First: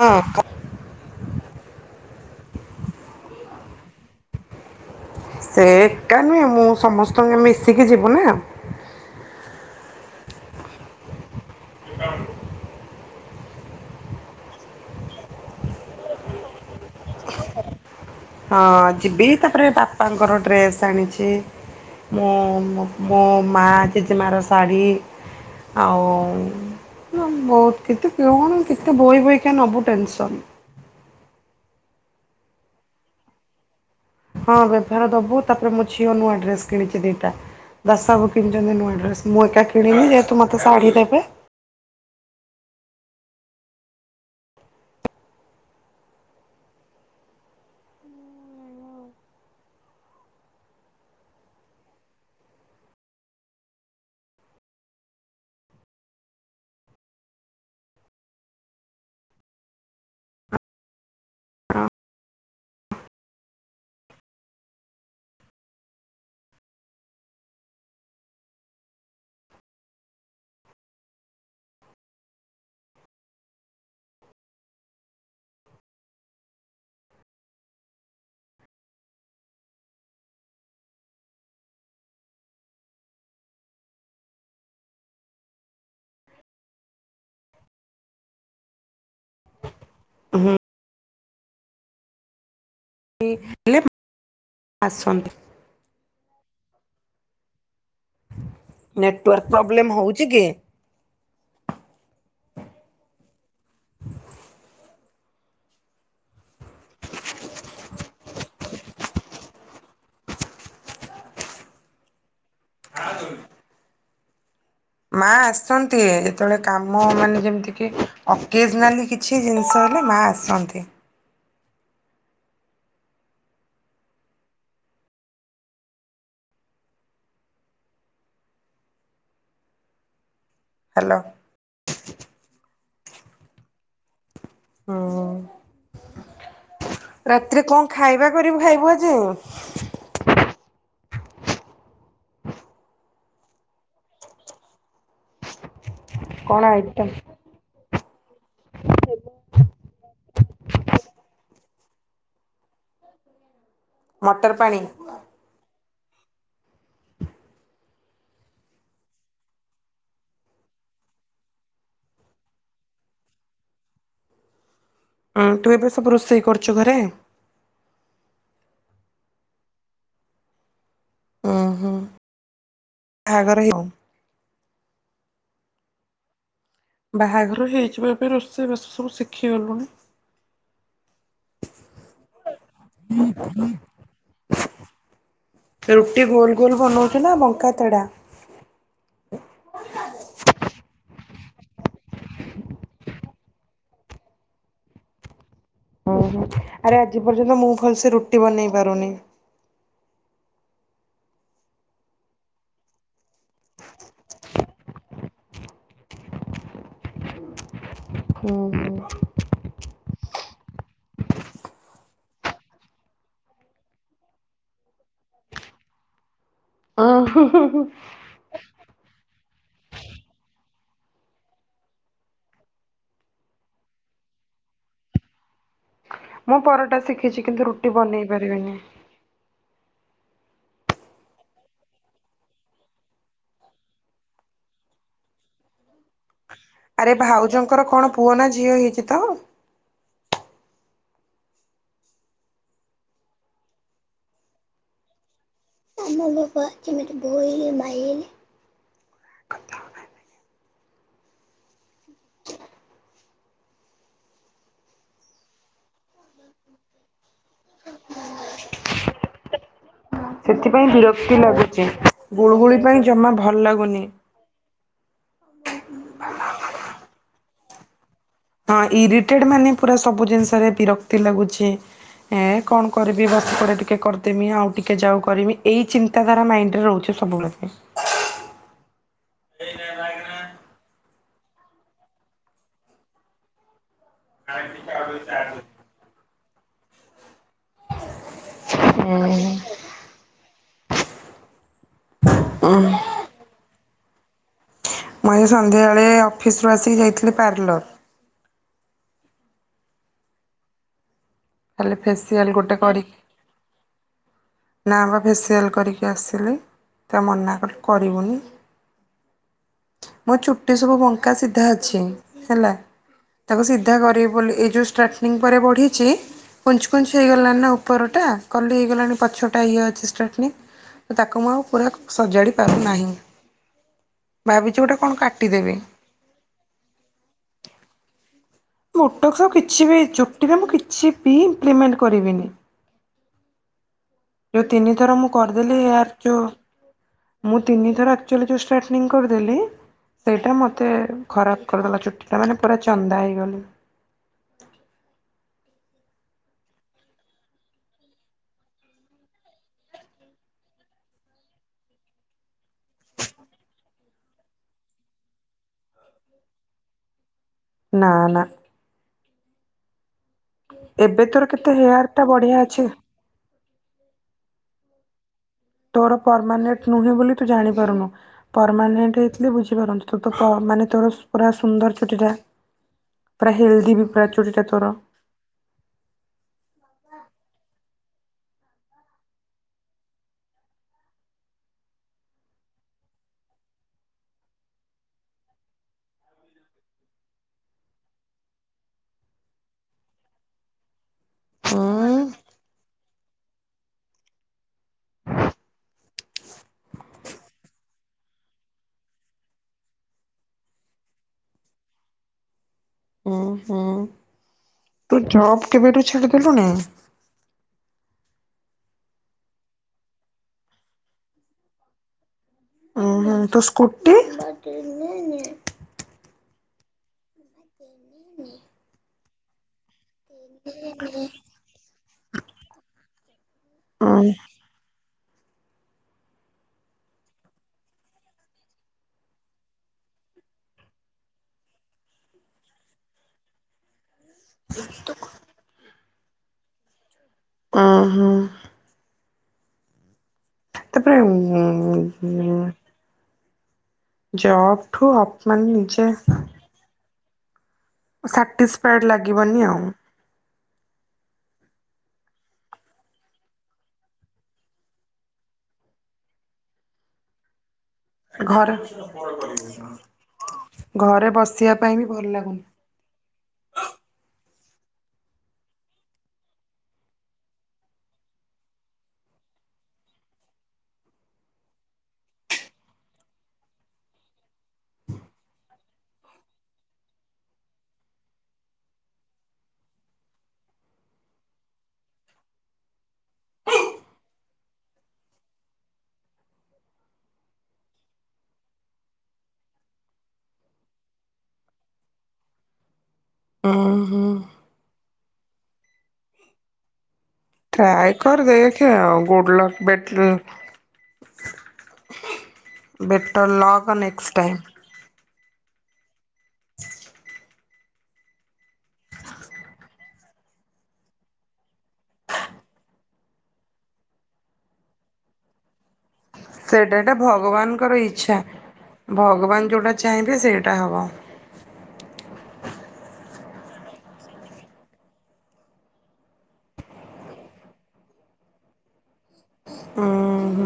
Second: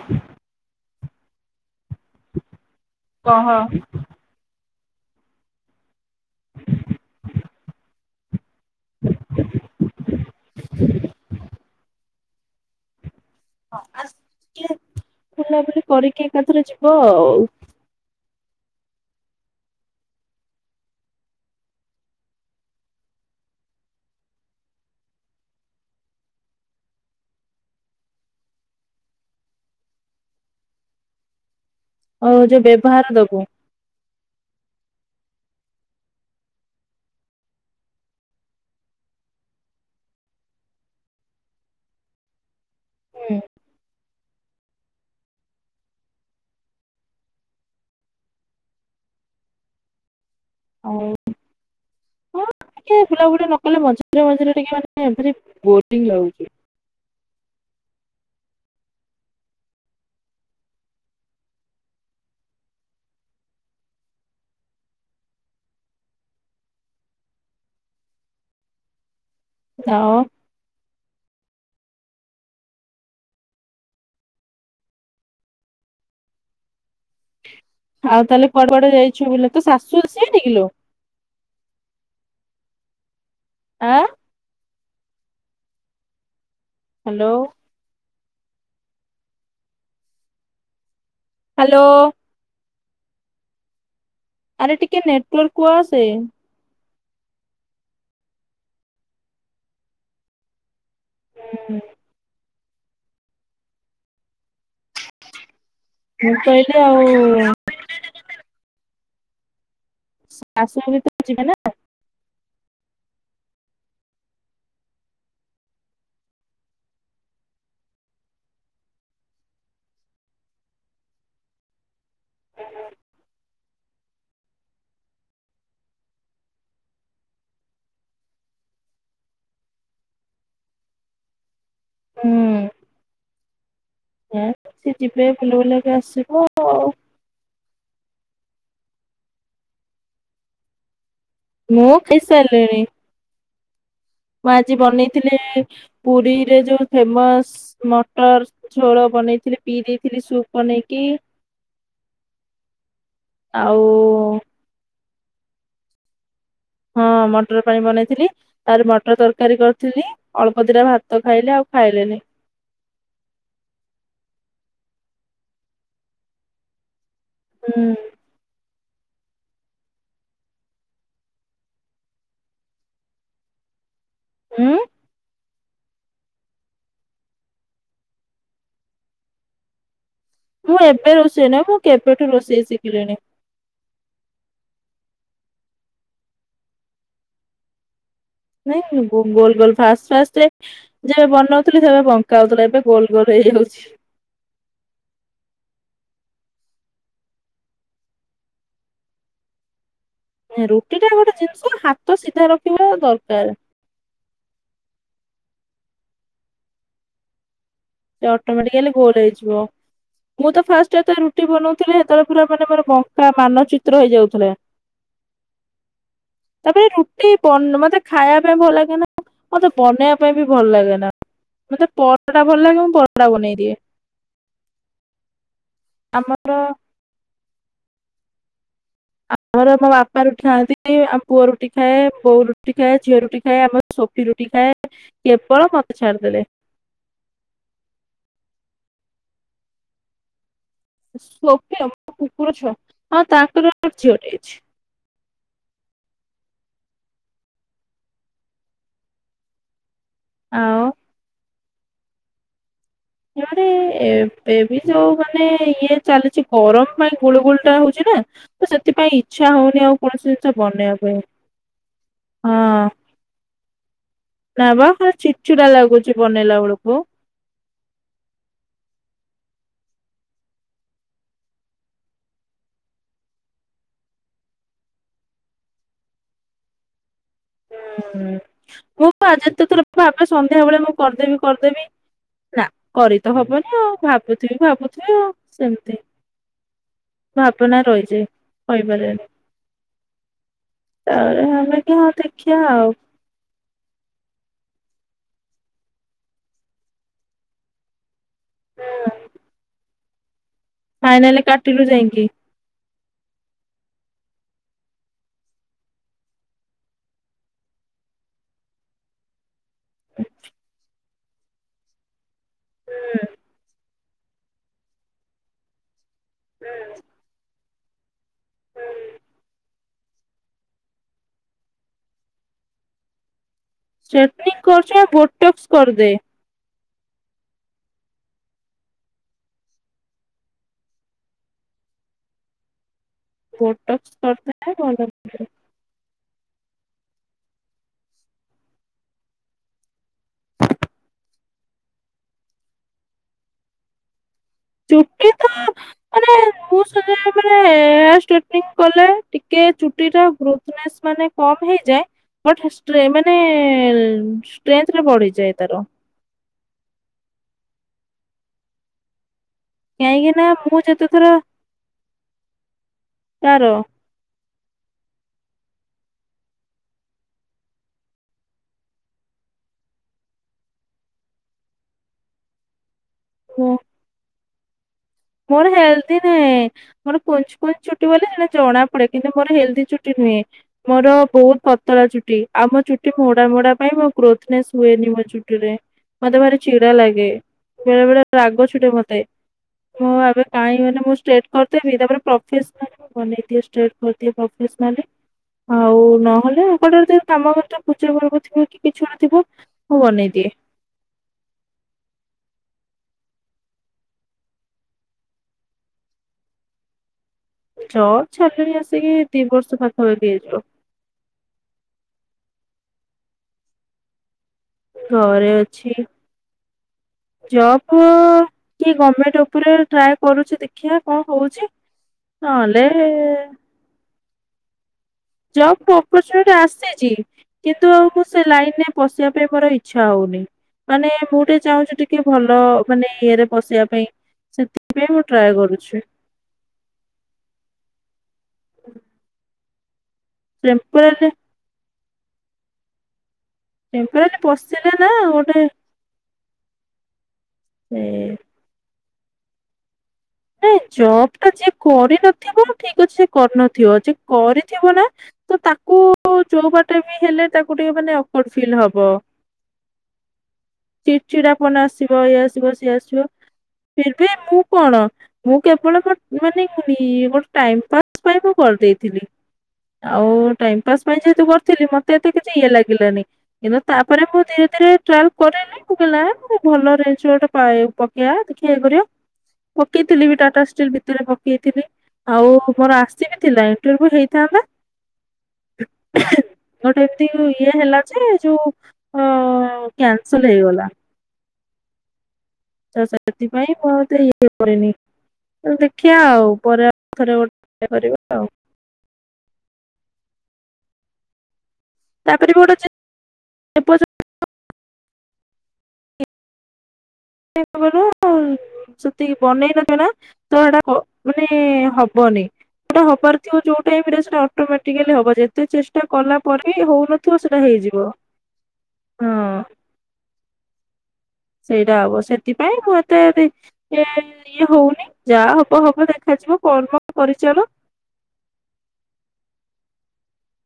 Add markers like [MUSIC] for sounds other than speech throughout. ହଁ କ କହ। ସେ ଏକା ନୁହେଁ। ମୁଁ ସମସ୍ତଙ୍କ ମିଶିକି ଯିବୁ ନା। ହଁ ଆସ ଟିକେ ବୁଲାବୁଲି କରିକି ଏକାଥରେ ଯିବ ଆଉ। ହଁ ଯିବି ତାପରେ ବାପାଙ୍କର ଡ୍ରେସ୍ ଆଣିଛି। ମୁଁ ମ ମୁଁ ମା ଜେଜେମା ର ଶାଢ଼ୀ ଆଉ ବହୁତ କେତେ କଣ କେତେ ବୋହି ବୋହିକା ନବୁ ଟେନସନ। ଓହ ଯୋଉ ବ୍ୟବହାର ଦବୁ। ହଁ, ବେଭାର ଦବୁ ତାପରେ ମୋ ଝିଅ ନୂଆ ଡ୍ରେସ କିଣିଛି ଦିଟା। ଦାଶ ବାବୁ କିଣିଛନ୍ତି ନୂଆ ଡ୍ରେସ୍ ମୁଁ ଏକା କିଣିନି ଯେହେତୁ ମୋତେ ଶାଢ଼ୀ ଦେବେ। ହୁଁ ଆଉ ହଁ ଟିକେ ବୁଲା ବୁଲି ନ କଲେ ମଝିରେ ମଝିରେ ଟିକେ ମାନେ ଏମିତି ବୋରିଙ୍ଗ ଲାଗୁଛି। ତାଓ ଆଉ ତାହେଲେ କୁଆଡେ କୁଆଡେ ଯାଇଛୁ ବୁଲି ତୋ ସାଶୁ ହର ସିଆଡେ କିଲୋ? ଆଁ? ହାଲୋ। ହୁଁ। ହାଲୋ। ଲି ଲେମ୍ ଆରେ ଟିକେ ନେଟୱାର୍କ କୁ ଆସେ। ନେଟୱାର୍କ ପ୍ରୋବ୍ଲେମ୍ ହଉଚି କି? ହୁଁ। ମୁଁ କହିଲି ଆଉ ଚାସୁ କର ତ ଯିବେ ନା [INAUDIBLE] ହଁ ତମେ ବି। ମା ଆସିଚନ୍ତି ଯେତେବେଳେ କାମ ମାନେ ଯେମିତି କି ଅକେଜ୍ନାଲି କିଛି ଛି ଜିନିଷ ହେଲେ ମା ଆସନ୍ତି। ହାଲୋ। ହୁଁ। ସିଏ ଯିବେ ବୁଲି ବୁଲାକି ଆସିବ। ଆଉ ରାତିରେ କଣ ଖାଇବା କରିବୁ ଖାଇବୁ ଆଜି? ମୁଁ ଖାଇ ସାରିଲିଣି। ମୁଁ ଆଜି ବନେଇଥିଲି ପୁରୀରେ କଣ ଯୋଉ ଆଇଟମ୍? ଫେମଶ୍। ମଟର ଝୋଳ ବନେଇଥିଲି ପିଇ ଦେଇଥିଲି ସୁପ୍ ବନେଇକି। ହୁଁ! ଆଉ ପାଣି। ହଁ ମଟର ପାଣି ବନେଇଥିଲି। ଆହୁରି ମଟର ତରକାରୀ କରିଥିଲି ଅଳ୍ପ ଦିଇଟା ଭାତ ଖାଇଲି ଆଉ ଖାଇଲିନି। ହୁଁ ତୁ ଏବେ ସବୁ ରୋଷେଇ କରୁଚୁ ଘରେ? ହୁଁ। ବାହଘର ହେଇନୁ? ହୁଁ। ବାହାଘର ହେଇଯିବା ଏବେପାଇଁ ରୋଷେଇବାସ ସବୁ ଶିଖି ଗଲୁଣି। ମୁଁ ଏବେ ରୋଷେଇ ନାହି ମୁଁ କେବେଠୁ ରୋଷେଇ ଶିଖିଲିଣି। ରୁଟି ଗୋଲ ଗୋଲ ବନଉଚୁ ନା ବଙ୍କା ତେଡା? ନାଇଁ ଗୋଲ ଗୋଲ ଫାଷ୍ଟ ଫାଷ୍ଟଏ ଯେବେ ବନୋଉଥିଲି ସେବେ ବଙ୍କା ହୋଉଥିଲା ଏବେ ଗୋଲ ଗୋଲ ହେଇଯାଉଚି। ଓ ହୋ ଆରେ ଆଜି ପର୍ଯ୍ୟନ୍ତ ମୁଁ ଭଲସେ ରୁଟି ବନେଇ ପାରୁନି। ରୁଟି ଟା ଗୋଟେ ଜିନିଷ ହାତ ସିଧା ରଖିବା ଦରକାର। ସେଇଟା ହୁଁ ଅଟୋମେଟିକାଲି ଗୋଲ ହେଇଯିବ। ମୁଁ ତ ଫାଷ୍ଟ ଜେବେଳେ ରୁଟି ବନଉଥିଲି ସେତେବେଳେ ପୁରା ମାନେ ମୋର ବଙ୍କା ମାନ ଚିତ୍ର ହେଇଯାଉଥିଲା। [UNINTELLIGIBLE] ତାପରେ ରୁଟି ହୁଁ। ବନ ମତେ ଖାଇବା ପାଇଁ ଭଲ ଲାଗେ ନା। ମତେ ବନେଇବା ପାଇଁ ବି ଭଲ ଲାଗେ ନା ମତେ ପରଟା ଟା ଭଲ ଲାଗେ ମୁଁ ପରଟା ବନେଇ ଦିଏ ଆମର ମୁଁ ପରଟା ଶିଖିଛି କିନ୍ତୁ ରୁଟି ବନେଇ ପାରିବିନି। ଆମର ବାପା ରୁଟି ଖାଆନ୍ତି ଆମ ପୁଅ ରୁଟି ଖାଏ ବୋଉ ରୁଟି ଖାଏ ଝିଅ ରୁଟି ଖାଏ ଆମ ସୋଫି ରୁଟି ଖାଏ କେବଳ ମତେ ଛାଡିଦେଲେ। ଆରେ ଭାଉଜଙ୍କର କଣ ପୁଅ ନା ଝିଅ ହେଇଚି ତ? ସୋଫିଅମ ତୋ କୁକୁର ଛୁଆ ହଁ ତାଙ୍କର ଗୋଟେ ଝିଅଟେ ହେଇଚି। ଅନୁଭବ ଯେମିତି ଭୋଇଲ ମାଇଲ [INAUDIBLE] ଆଉ ଯୋଉ ମାନେ ଏବେ ଯୋଉ ମାନେ ଇଏ ଚାଲିଚି ଗରମ ପାଇଁ ଗୁଳୁ ଗୁଳି ଟା ହଉଚି ନା ତ ସେଥିପାଇଁ ଇଚ୍ଛା ହଉନି ଆଉ କୌଣସି ଜିନିଷ ସେଥିପାଇଁ ବନେଇବା ପା ବିରକ୍ତି ଲାଗୁଚି! ଗୁଳୁଗୁଳି ପାଇଁ ଜମା ଭଲ ଲାଗୁନି! ନା ବା ଖାଲି ଚିଡି ଚିଡା ଲାଗୁଛି ବନେଇଲା ବେଳକୁ! ହଁ ଇରିଟେଡ ମାନେ ପୁରା ସବୁ ଜିନିଷରେ ବିରକ୍ତି ଲାଗୁଚି। ଏଁ କଣ କରିବି ବସପଡେ ଟିକେ କରିଦେମି ଆଉ ଟିକେ ଯାଉ କରିମି ଏଇ ଚିନ୍ ତା ଧାରା ମାଇଣ୍ଡରେ ରହୁଛି ସବୁବେଳେ ପାଇଁ। ହୁଁ ମୁଁ ପା ଯେତେ ଥର ଭାବେ ସନ୍ଧ୍ୟାବେେଳେ ମୁଁ କରିଦେବି କରିଦେବି ନା କରି ତ ହବନି ଆଉ ଭାବୁଥିବି ଭାବୁଥିବି ଆଉ ସେମିତି। ଭାବନା ରହିଯାଏ କହିପାରେନି ତା [UNINTELLIGIBLE] ଖିଆ ଆଉ। ମୁଁ ଏଇ ସନ୍ଧ୍ୟାବେଳେ ଅଫିସ ରୁ ଆସିକି ଯାଇଥିଲି ପାର୍ଲର। ଫାଇନାଲି କାଟ୍ ଖାଲି ଫେସିଆଲ ଗୋଟେ କରି ନା ବା ଫେସିଆଲ୍ କରିକି ଆସିଲି ତୁଆ ମନା କଲୁ କରିବୁନି। ମୋ ଚୁଟି ସବୁ ବଙ୍କା ସିଧା ଅଛି ହେଲା ତାକୁ ସି ଧା କରିବି ବୋଲି ଏଇ ଯୋଉ ଷ୍ଟାର୍ଟିଂ ପରେ ବଢ଼ିଛି କୁଞ୍ଚ୍ କୁଞ୍ଚ୍ ହେଇଗଲାନି ନା ଉପରଟା କଲି ହେଇଗଲାଣି ପଛଟା ଇଏ ଅଛି ଷ୍ଟଟ୍ନୀ। ତାକୁ ମୁଁ ଆଉ ପୁରା ସଜାଡ଼ି ପାରୁନାହିଁ ଷ୍ଟ୍ରେଟନିଂ ଭାବିଛି କରୁଛୁ ଗୋଟେ ଆଉ କଣ ବୋଟକ୍ସ କାଟିଦେବି। କରିଦେ ମୁଟକ ସ କିଛି ବି ଚୁଟିରେ ମୁଁ କିଛି ବି ଇମ୍ପ୍ଲିମେଣ୍ଟ କରିବିନି। ଫୋଟକ୍ସ କରିଥାଏ [UNINTELLIGIBLE] ଚୁଆଲି ଆର୍ ଯୋଉ ମୁଁ ତିନି ଥର ଆକ୍ଚୂଆଲି ଯୋଉ ଷ୍ଟାଟନିଙ୍ଗ କରିଦେଲି ସେଇଟା ମୋତେ ଖରାପ କରିଦେଲା ଚୁଟିଟା ମାନେ ପୁରା ଚନ୍ଦା ହେଇଗଲି। ଚୁଟି ତ ମାନେ ମୁଁ ସେରା ମାନେ ସେ ଆ ଷ୍ଟେଟନିଂ କଲେ ଟିକେ ଚୁଟି ଟା ଗ୍ରୋଥ୍ ନେସ ମାନେ କମ ହେଇଯାଏ ବଟ୍ ହେଁ ଷ୍ଟେ ମାନେ ଷ୍ଟ୍ରେନ୍ଥ ଟା ବଢିଯାଏ ତାର। ନା ନା। କାହିଁକି ନା ମୁଁ ଏବେ ଯେତେଥର ତୋର କେତେ ହେୟାର ଟା ବଢିଆ ଅଛି ତାର ତୋର ପରମାନେେଣ୍ଟ ନୁହେଁ ବୋଲି ତୁ ଜାଣିପାରୁନୁ। ପରମାନେଣ୍ଟ ହେଇଥିଲେ ବୁଝିପାରନ୍ତୁ ତୁ ତ ପ ମାନେ ତୋର ପୁରା ସୁନ୍ଦର ଚୁଟି ଟା। ପୁରା ମୁଁ ହେଲଦି ବି ପୁରା ଚୋଟିଟା ତୋର। ମୋର ହେଲ୍ଦି ନାହିଁ ମୋର କୁଞ୍ଚ୍ କୁଞ୍ଚ ଚୂଟି ବୋଲି ସେଥିପା ଜଣା ପଡେ କିନ୍ତୁ ମୋର ହେଲ୍ଦି ଚୁଟି ନୁହେଁ। ମୋର ବହୁତ ପତଳା ଚୁଟି ଆଉମ ଚୁଟି ମୋଡା ମୋଡା ପାଇଁ ମୋ ଗ୍ରୋଥନେସ ହୁଏନି ମୋ ଚୁଟିରେ। ମତେ ମତେ ଚିଡା ଲାଗେ ବେଳେ ବେଳେ ରାଗ ଚି ଲଡେ ମତେ। ମୁଁ ଆବେ କାହିଁ ଏରା ମୁଁ ଷ୍ଟେଟ୍ ଉଁ କରିଦେବି ତାପରେ ପ୍ରଫେସନାଲ ବନେଇ ଦିଏ ଷ୍ଟ୍ରେଟ କରିଦିଏ ପ୍ରଫେସନାଲ ରେ। ଆଉ ନହେଲେ ଅ କଟରେ ଯଦି କାମ ଗଟା ପୂଜା ପର୍ବ ଥିବ କି କିଛି କଣ ଥିବ ମୁଁ ବନେଇଦିଏ। ଓହ। ତୁ ଜବ୍ କେବେଠୁ ଛାଡ଼ିଦେଲୁନି। ଜବ୍ ଛାଡ୍ଲିଣୀ ଆସିକି ଦି ବର୍ଷ ପାଖାପାଖୀ ହେଇଯିବ। ହଁ ତୋ ସ୍କୁଟି? ଘରେ ଅଛି। ଜବ କି ଗଭର୍ମେଣ୍ଟ ଉପରେ ଟ୍ରାଏ କରୁଛି ଦେଖିବା କଣ ହଉଛି ନହେଲେ ହୁଁ। ଜବ୍ ଅପର୍ଚୁନିଟି ଆସିଛି। କିନ୍ତୁ ଆଉ ମୁଁ ସେ ଲାଇନ ରେ ପଶିବା ପାଇଁ ମୋର ଇଚ୍ଛା ହଉନି। ମାନେ ମୁଁ ଟିକେ ଚାହୁଁଛି ଟିକେ ଭଲ ମାନେ ଇଏରେ ବସିବା ପାଇଁ। ସେଥିପାଇଁ ମୁଁ ଟ୍ରାଏ କରୁଛି। ଓହୋ। ତାପରେ ଟେମ୍ପୋରାରୀ ଉ ଟେମ୍ପୋରାରୀ ପଶିଲେ ନା ଗୋଟେ ଆଚ୍ଛା। ହୁଁ। ସାଟିସ୍ଫାଏଡ଼ ଲାଗିବନି ଆଉ। ନାଇଁ ଜବ୍ ଟା ଯିଏ କରିନଥିବ ଠିକ୍ ଅଛି ସେ କରିନଥିବ, ଯେ କରିଥିବ ନା ତ ତାକୁ ଯୋଉ ବାଟେ ବି ହେଲେ ତାକୁ ଟିକେ ମାନେ ଅକୱାର୍ଡ ଘର ଫିଲ୍ ହବ। ଚିଡ୍ ଚିଡ଼ା ପଣ ଆସିବ ଇଏ ଆସିବ ସିଏ ଆସିବ ଫେବେ ମୁଁ କଣ ମୁଁ କେବଳ ମାନେ କୁ ଗୋଟେ ଟାଇମ ପାସ୍ ପାଇଁ ମୁଁ କରିଦେଇଥିଲି। ଆଉ ଟାଇମ ପାସ୍ ପାଇଁ ଯେହେତୁ କରିଥିଲି ମତେ ଏତେ କିଛି ଇଏ ଲାଗିଲାନି। କିନ୍ତୁ ତାପରେ ମୁଁ ଧୀରେ ଧୀରେ ଟ୍ରାଲ କରଲିି। ପକିଲେ ଭଲ ରେଜଲଟ ପାଏ ପକେଇବା ଦେଖିବା ଇଏ କରିବା। ପକେଇଥିଲି ବି ଟାଟା ଷ୍ଟିଲ୍ ଭିତରେ ପକେଇଥିଲି। ଆଉ ମୋର ଆସିବି ଥିଲା ଇଣ୍ଟରଭ୍ୟୁ ହେଇଥାନ୍ତା। ଗୋଟେ ଏମିତି ଇଏ ହେଲା ଯେ ଯୋଉ ଅ କ୍ୟାନସେଲ ହେଇଗଲା। ତ ସେଥିପାଇଁ ମୁଁ ଉଁ ଏତେ ହୁଁ। ଇଏ କରେନି ତ ଦେଖିବା ଆଉ ପରେ ଆଉ ଥରେ ଗୋଟେ ଟ୍ରାଏ କରିବା ଆଉ। କରେଦଖେ ଆଉ ଗୁଡ ଲକ୍ ବ୍ୟାଡ ଲକ୍। ତାପରେ ବି ଗୋଟେ ଯେ ଯେପଯନ୍ତ ନେକ୍ସଟ୍ [INAUDIBLE] [UNINTELLIGIBLE] ସେତିକି ବନେଇନଥିବ ନା ତ ଏଟା ମାନେ ହବନି। ସେଇଟା ହବାର ଥିବ ଯୋଉ ଟାଇମ ରେ ସେଟା ଅଟୋମଟିକାଲି ହବ ଯେତେ ଚେଷ୍ଟା କଲା। ପରେ ବି ସେଇଟା ଏଟା ହଉନଥିବ ସେଟା ହେଇଯିବ। ଭଗବାନଙ୍କର ଇଚ୍ଛା ହଁ ଭଗବାନ ଯୋଉଟା ଚାହିଁବେ ସେଇଟା ହବ। ସେଇଟା ହବ ସେଥିପାଇଁ ମୁଁ ଏତେ ସେ ଇଏ ହଉନି ଯାହା ହବ ହବ ଦେଖାଯିବ କର୍ମ କରିଚାଲ। ହୁଁ।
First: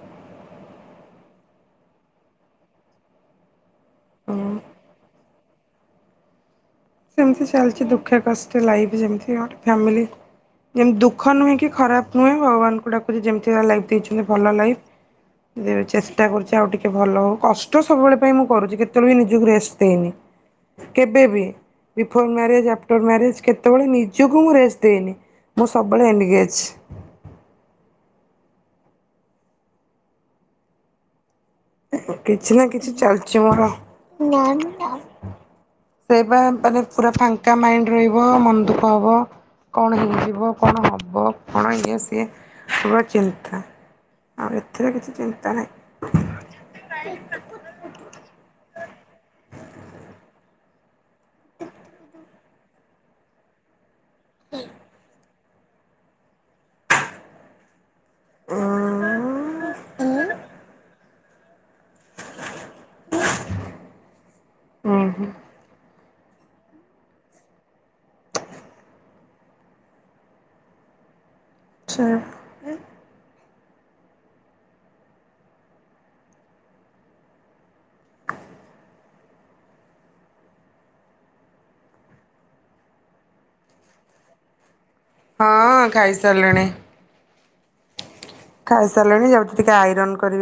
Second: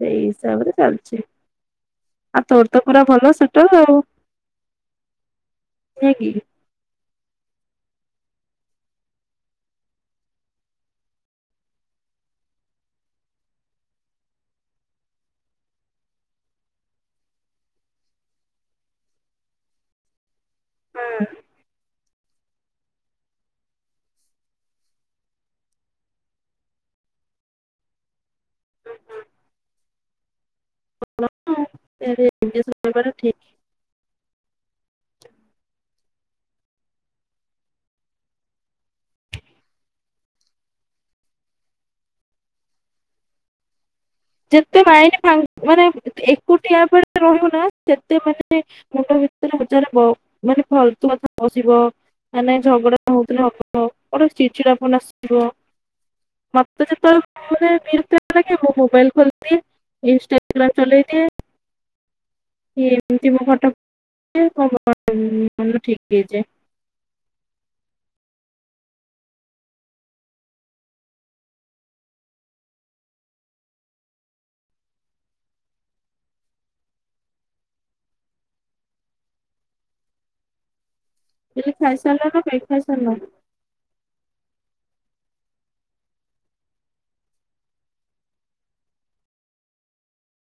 ସେଇ ହିସାବରେ ଚାଲିଛି। ଆଉ ତୋର ତ ପୁରା ଭଲ ସେଟା ଆଉ ହୁଁ। ନୁହେ କି। ଏମିତି ଚାଲିଛି ଦୁଃଖ କଷ୍ଟେ ଲାଇଫ ଯେମିତି ଗଟେ ଫାମିଲ ଯେମିତି ଦୁଃଖ ନୁହେଁ କି ଖରାପ ନୁହେଁ, ଭଗବାନଙ୍କୁ ଡାକୁଚି ଯେମିତିଆ ଲାଇଫ୍ ଦେଇଛନ୍ତି ଭଲ ଲାଇଫ। ଯ ଚେଷ୍ଟା କରୁଛି ଆଉ ଟିକେ ଭଲ ହଉ କଷ୍ଟ ସବୁବେଳେ ପାଇଁ ମୁଁ କରୁଚି କେତେବେଳେ ବି ନିଜକୁ ରେଷ୍ଟ ଦେଇନି। କେବେ ବି। ବିଫୋର୍ ମ୍ୟାରେଜ ଆଫ୍ଟର ମ୍ୟାରେଜ୍ କେତେବେଳେ ନିଜକୁ ମୁଁ ରେଷ୍ଟ ଦେଇନି ମୁଁ ସବୁବେଳେ ଏନଗେଜ। କିଛି ନା କିଛି ହୁଁ ଚାଲିଛି ମୋର। ସେଇ ବା ମାନେ ପୁରା ଫାଙ୍କା ମାଇଣ୍ଡ ରହିବ ମନ ଦୁଃଖ ହବ। କଣ ହେଇଯିବ କଣ ହବ କଣ ଇଏ ସିଏ ପୁରା ଚିନ୍ତା। ଆଉ ଯେତେ ଏଥିରେ କିଛି ମାଇଣ୍ଡ ମା ଚିନ୍ତା ନାହିଁ। ମାନେ ଏକୁଟିଆ ପରେ ରହିବ। ସେତେ ମାନେ ମୁଣ୍ଡ ଭିତରେ ଉଜନ ର ମାନେ ଫାଲତୁ କଥା ପସିବ। ମାନେ ଝଗଡା ହଉଥିଲେ ହବ। ଗୋଟେ ଚିଚିଡ଼ାପନ ଆସୁଥିବ ମୋତେ ଯେତେବେଳେ ମୁଁ ମାନେ ବିର ସେଥିଲାଗି ମୁଁ ମୋବାଇଲ ଖୋଲିଦିଏ ଇନଷ୍ଟାଗ୍ରାମ ଚଲେଇ ଦିଏ। ଏମିତି ହୁଁ ହୁଁ [INAUDIBLE] ହେଇଯାଏ। ଆଛା। କହିଲି ଖାଇସାରିଲ ନା ଖାଇ ଖୁଆ ସାରଲ ହଁ ଖାଇସାରିଲିଣି। ଖାଇସାରିଲିଣି ଯାଉଚି ଟିକେ ଆଇରନ କରିବି